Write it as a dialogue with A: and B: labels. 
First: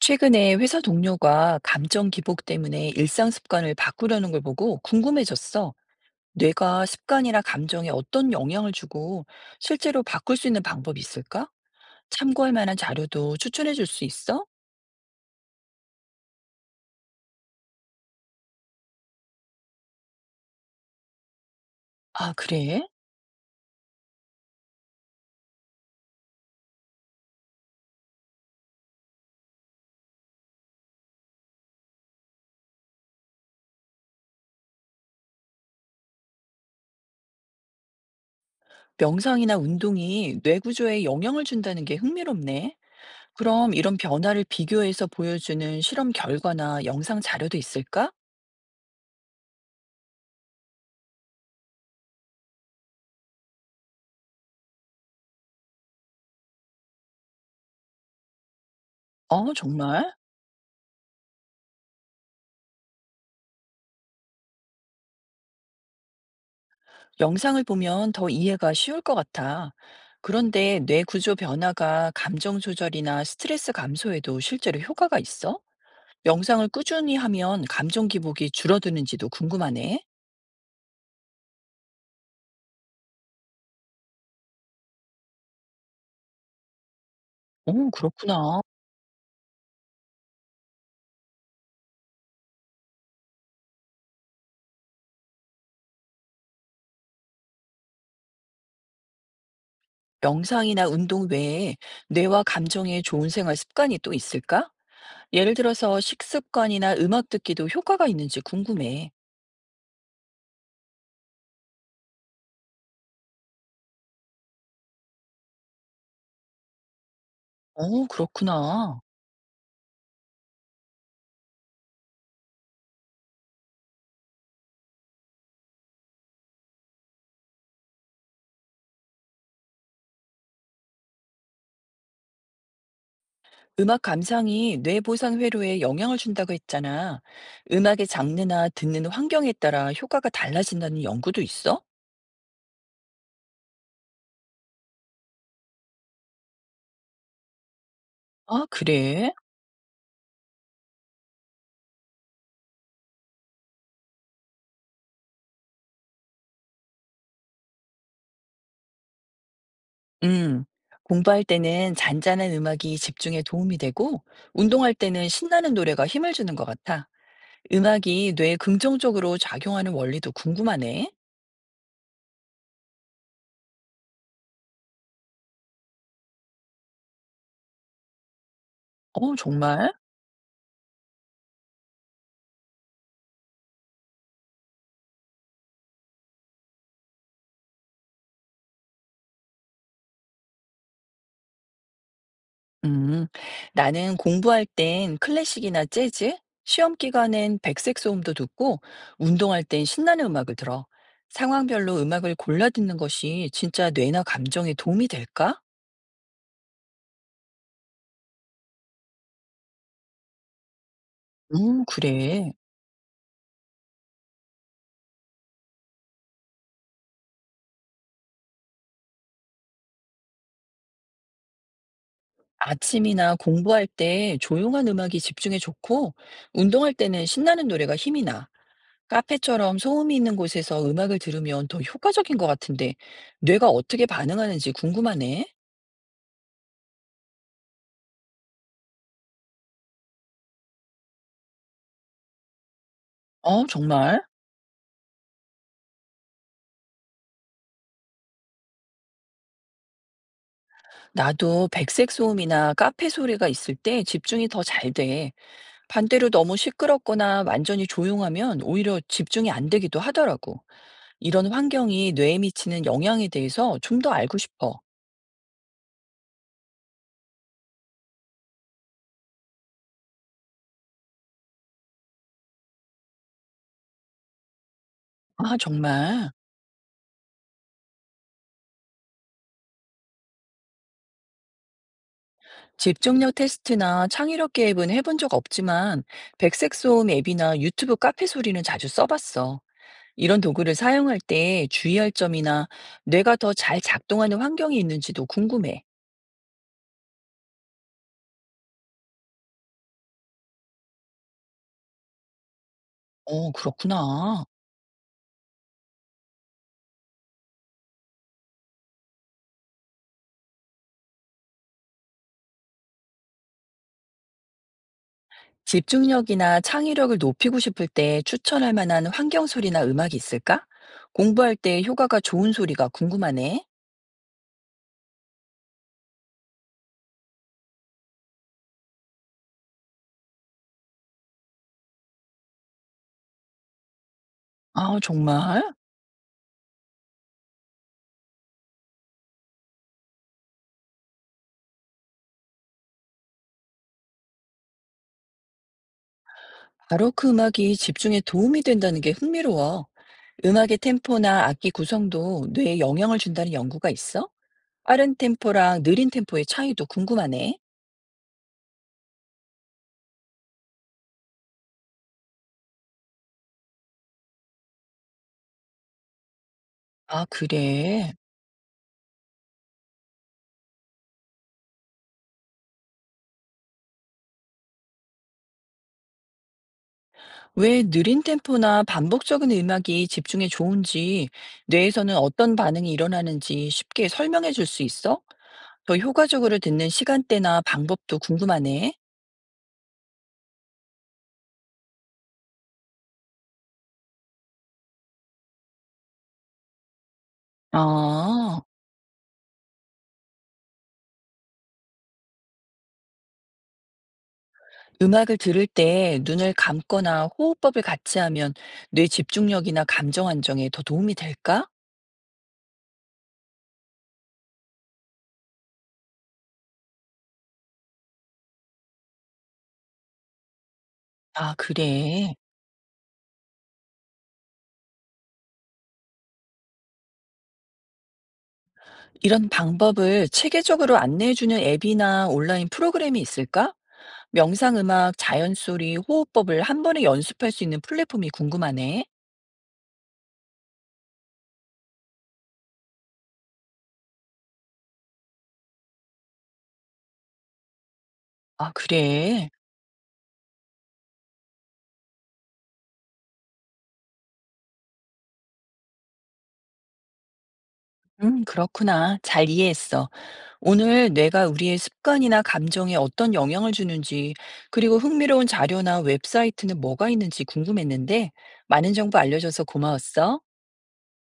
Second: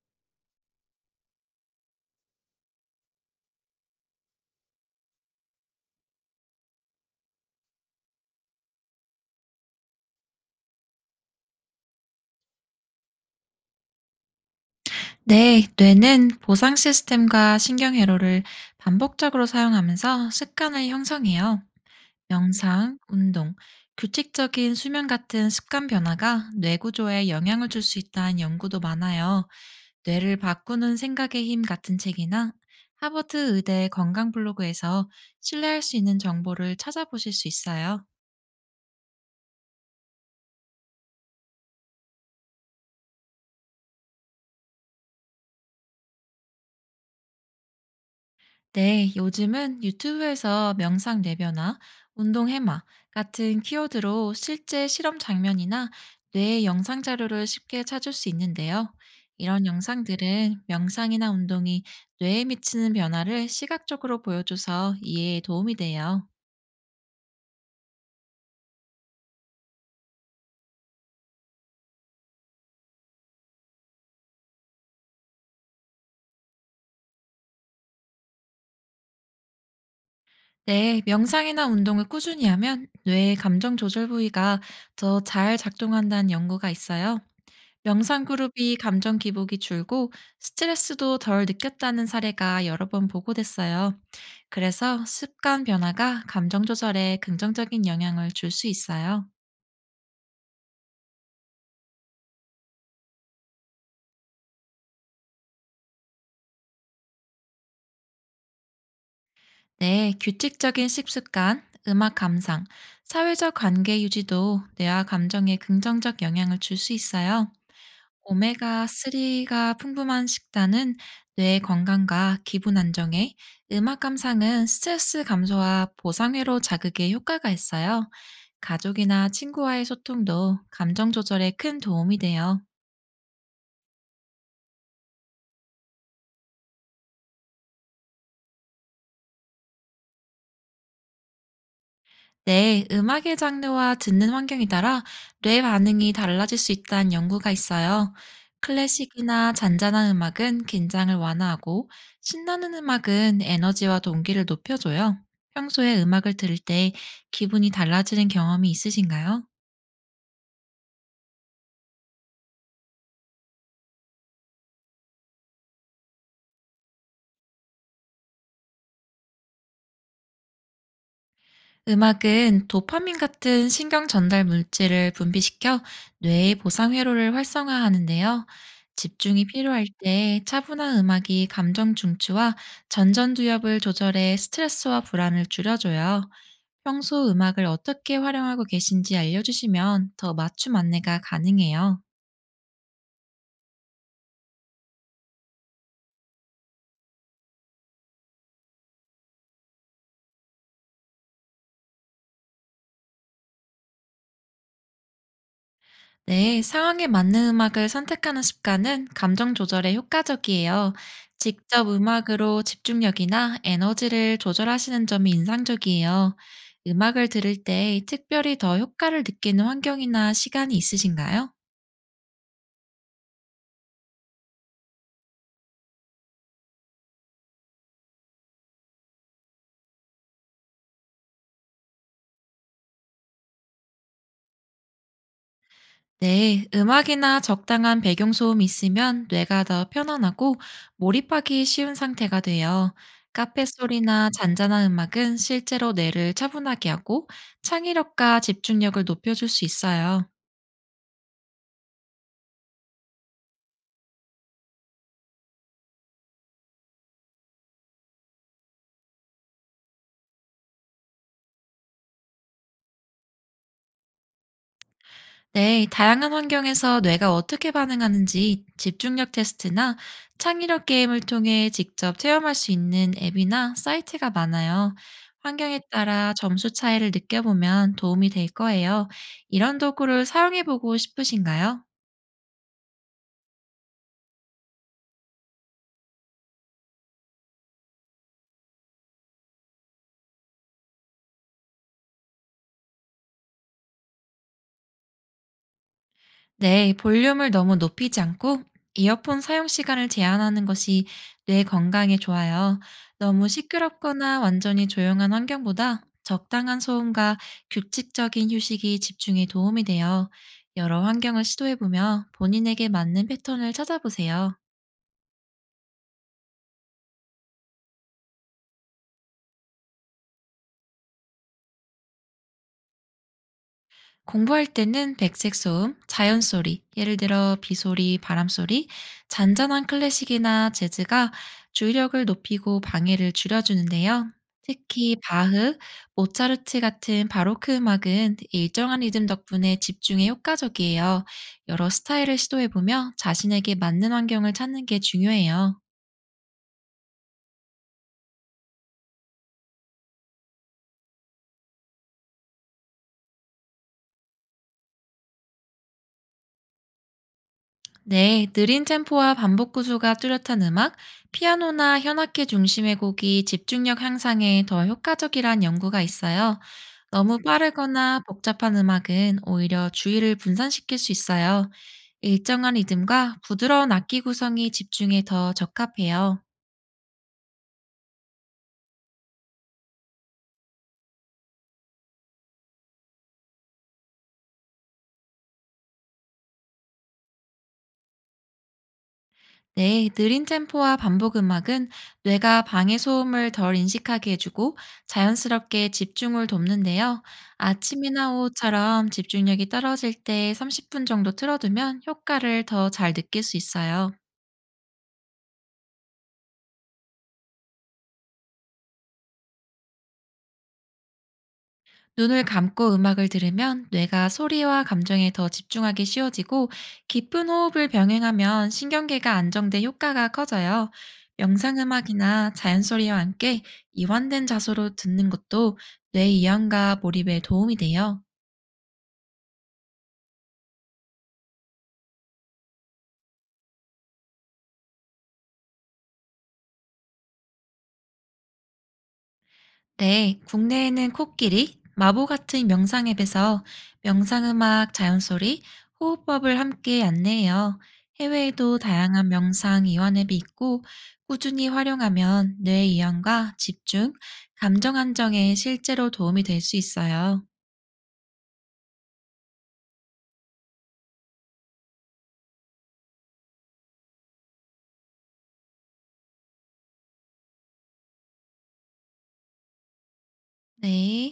A: 최근에 회사 동료가 감정 기복 때문에 일상 습관을 바꾸려는 걸 보고 궁금해졌어. 뇌가 습관이나 감정에 어떤 영향을 주고 실제로 바꿀 수 있는 방법이 있을까? 참고할 만한 자료도 추천해 줄 수 있어?
B: 네, 뇌는 보상 시스템과 신경회로를 반복적으로 사용하면서 습관을 형성해요.
A: 아, 그래?
B: 명상, 운동, 규칙적인 수면 같은 습관 변화가 뇌 구조에 영향을 줄 수 있다는 연구도 많아요. 뇌를 바꾸는 생각의 힘 같은 책이나 하버드 의대 건강 블로그에서 신뢰할 수 있는 정보를 찾아보실 수 있어요.
A: 명상이나 운동이 뇌 구조에 영향을 준다는 게 흥미롭네. 그럼 이런 변화를 비교해서 보여주는 실험 결과나 영상 자료도 있을까?
B: 네, 요즘은 유튜브에서 명상 뇌변화, 운동 해마 같은 키워드로 실제 실험 장면이나 뇌 영상 자료를 쉽게 찾을 수 있는데요.
A: 어,
B: 이런
A: 정말?
B: 영상들은 명상이나 운동이 뇌에 미치는 변화를 시각적으로 보여줘서 이해에 도움이 돼요.
A: 영상을 보면 더 이해가 쉬울 것 같아. 그런데 뇌 구조 변화가 감정 조절이나 스트레스 감소에도 실제로 효과가 있어? 명상을 꾸준히 하면 감정 기복이 줄어드는지도 궁금하네.
B: 네, 명상이나 운동을 꾸준히 하면 뇌의 감정 조절 부위가 더 잘 작동한다는 연구가 있어요.
A: 오,
B: 명상
A: 그렇구나.
B: 그룹이 감정 기복이 줄고 스트레스도 덜 느꼈다는 사례가 여러 번 보고됐어요. 그래서 습관 변화가 감정 조절에 긍정적인 영향을 줄 수 있어요.
A: 명상이나 운동 외에 뇌와 감정에 좋은 생활 습관이 또 있을까? 예를 들어서 식습관이나 음악 듣기도 효과가 있는지 궁금해.
B: 네, 규칙적인 식습관, 음악 감상, 사회적 관계 유지도 뇌와 감정에 긍정적 영향을 줄 수 있어요.
A: 오, 그렇구나.
B: 오메가3가 풍부한 식단은 뇌 건강과 기분 안정에, 음악 감상은 스트레스 감소와 보상회로 자극에 효과가 있어요. 가족이나 친구와의 소통도 감정 조절에 큰 도움이 돼요.
A: 음악 감상이 뇌 보상 회로에 영향을 준다고 했잖아. 음악의 장르나 듣는 환경에 따라 효과가 달라진다는 연구도 있어?
B: 네, 음악의 장르와 듣는 환경에 따라 뇌 반응이 달라질 수 있다는 연구가 있어요.
A: 아, 그래?
B: 클래식이나 잔잔한 음악은 긴장을 완화하고, 신나는 음악은 에너지와 동기를 높여줘요. 평소에 음악을 들을 때 기분이 달라지는 경험이 있으신가요?
A: 음. 공부할 때는 잔잔한 음악이 집중에 도움이 되고, 운동할 때는 신나는 노래가 힘을 주는 것 같아. 음악이 뇌에 긍정적으로 작용하는 원리도 궁금하네.
B: 음악은 도파민 같은 신경 전달 물질을 분비시켜 뇌의 보상 회로를 활성화하는데요.
A: 어,
B: 집중이 필요할
A: 정말?
B: 때 차분한 음악이 감정 중추와 전전두엽을 조절해 스트레스와 불안을 줄여줘요. 평소 음악을 어떻게 활용하고 계신지 알려주시면 더 맞춤 안내가 가능해요.
A: 음, 나는 공부할 땐 클래식이나 재즈, 시험 기간엔 백색 소음도 듣고, 운동할 땐 신나는 음악을 들어. 상황별로 음악을 골라 듣는 것이 진짜 뇌나 감정에 도움이 될까?
B: 네, 상황에 맞는 음악을 선택하는 습관은 감정 조절에 효과적이에요. 직접
A: 그래.
B: 음악으로 집중력이나 에너지를 조절하시는 점이 인상적이에요. 음악을 들을 때 특별히 더 효과를 느끼는 환경이나 시간이 있으신가요?
A: 아침이나 공부할 때 조용한 음악이 집중에 좋고, 운동할 때는 신나는 노래가 힘이 나. 카페처럼 소음이 있는 곳에서 음악을 들으면 더 효과적인 것 같은데, 뇌가 어떻게 반응하는지 궁금하네.
B: 네, 음악이나 적당한 배경소음이 있으면 뇌가 더 편안하고 몰입하기 쉬운 상태가 돼요. 카페
A: 어, 정말?
B: 소리나 잔잔한 음악은 실제로 뇌를 차분하게 하고 창의력과 집중력을 높여줄 수 있어요.
A: 나도 백색 소음이나 카페 소리가 있을 때 집중이 더 잘 돼. 반대로 너무 시끄럽거나 완전히 조용하면 오히려 집중이 안 되기도 하더라고. 이런 환경이 뇌에 미치는 영향에 대해서 좀 더 알고 싶어.
B: 네, 다양한 환경에서 뇌가 어떻게 반응하는지 집중력 테스트나 창의력 게임을 통해 직접 체험할 수 있는 앱이나 사이트가 많아요.
A: 아,
B: 환경에
A: 정말.
B: 따라 점수 차이를 느껴보면 도움이 될 거예요. 이런 도구를 사용해보고 싶으신가요?
A: 집중력 테스트나 창의력 게임은 해본 적 없지만 백색 소음 앱이나 유튜브 카페 소리는 자주 써봤어. 이런 도구를 사용할 때 주의할 점이나 뇌가 더 잘 작동하는 환경이 있는지도 궁금해.
B: 네, 볼륨을 너무 높이지 않고 이어폰 사용 시간을 제한하는 것이 뇌 건강에 좋아요. 너무
A: 어,
B: 시끄럽거나
A: 그렇구나.
B: 완전히 조용한 환경보다 적당한 소음과 규칙적인 휴식이 집중에 도움이 돼요. 여러 환경을 시도해보며 본인에게 맞는 패턴을 찾아보세요.
A: 집중력이나 창의력을 높이고 싶을 때 추천할 만한 환경 소리나 음악이 있을까? 공부할 때 효과가 좋은 소리가 궁금하네.
B: 공부할 때는 백색 소음, 자연 소리, 예를 들어 비 소리, 바람 소리, 잔잔한 클래식이나 재즈가 주의력을 높이고 방해를 줄여주는데요.
A: 아,
B: 특히
A: 정말?
B: 바흐, 모차르트 같은 바로크 음악은 일정한 리듬 덕분에 집중에 효과적이에요. 여러 스타일을 시도해보며 자신에게 맞는 환경을 찾는 게 중요해요.
A: 바로 그 음악이 집중에 도움이 된다는 게 흥미로워. 음악의 템포나 악기 구성도 뇌에 영향을 준다는 연구가 있어? 빠른 템포랑 느린 템포의 차이도 궁금하네.
B: 네, 느린 템포와 반복 구조가 뚜렷한 음악, 피아노나 현악기 중심의 곡이 집중력 향상에 더 효과적이란 연구가 있어요.
A: 아,
B: 너무
A: 그래.
B: 빠르거나 복잡한 음악은 오히려 주의를 분산시킬 수 있어요. 일정한 리듬과 부드러운 악기 구성이 집중에 더 적합해요.
A: 왜 느린 템포나 반복적인 음악이 집중에 좋은지, 뇌에서는 어떤 반응이 일어나는지 쉽게 설명해 줄 수 있어? 더 효과적으로 듣는 시간대나 방법도 궁금하네.
B: 네, 느린 템포와 반복 음악은 뇌가 방해 소음을 덜 인식하게 해주고 자연스럽게 집중을 돕는데요. 아침이나
A: 아,
B: 오후처럼 집중력이 떨어질 때 30분 정도 틀어두면 효과를 더 잘 느낄 수 있어요.
A: 음악을 들을 때 눈을 감거나 호흡법을 같이 하면 뇌 집중력이나 감정 안정에 더 도움이 될까?
B: 눈을 감고 음악을 들으면 뇌가 소리와 감정에 더 집중하기 쉬워지고 깊은 호흡을 병행하면 신경계가 안정돼 효과가 커져요.
A: 아, 그래.
B: 명상음악이나 자연소리와 함께 이완된 자세로 듣는 것도 뇌 이완과 몰입에 도움이 돼요.
A: 이런 방법을 체계적으로 안내해 주는 앱이나 온라인 프로그램이 있을까? 명상 음악, 자연 소리, 호흡법을 한 번에 연습할 수 있는 플랫폼이 궁금하네.
B: 네, 국내에는 코끼리, 마보 같은 명상앱에서 명상음악, 자연소리, 호흡법을 함께 안내해요.
A: 아,
B: 해외에도 다양한
A: 그래.
B: 명상 이완 앱이 있고 꾸준히 활용하면 뇌 이완과 집중, 감정 안정에 실제로 도움이 될 수 있어요.
A: 그렇구나. 잘 이해했어. 오늘 뇌가 우리의 습관이나 감정에 어떤 영향을 주는지, 그리고 흥미로운 자료나 웹사이트는 뭐가 있는지 궁금했는데, 많은 정보 알려줘서 고마웠어.
B: 네.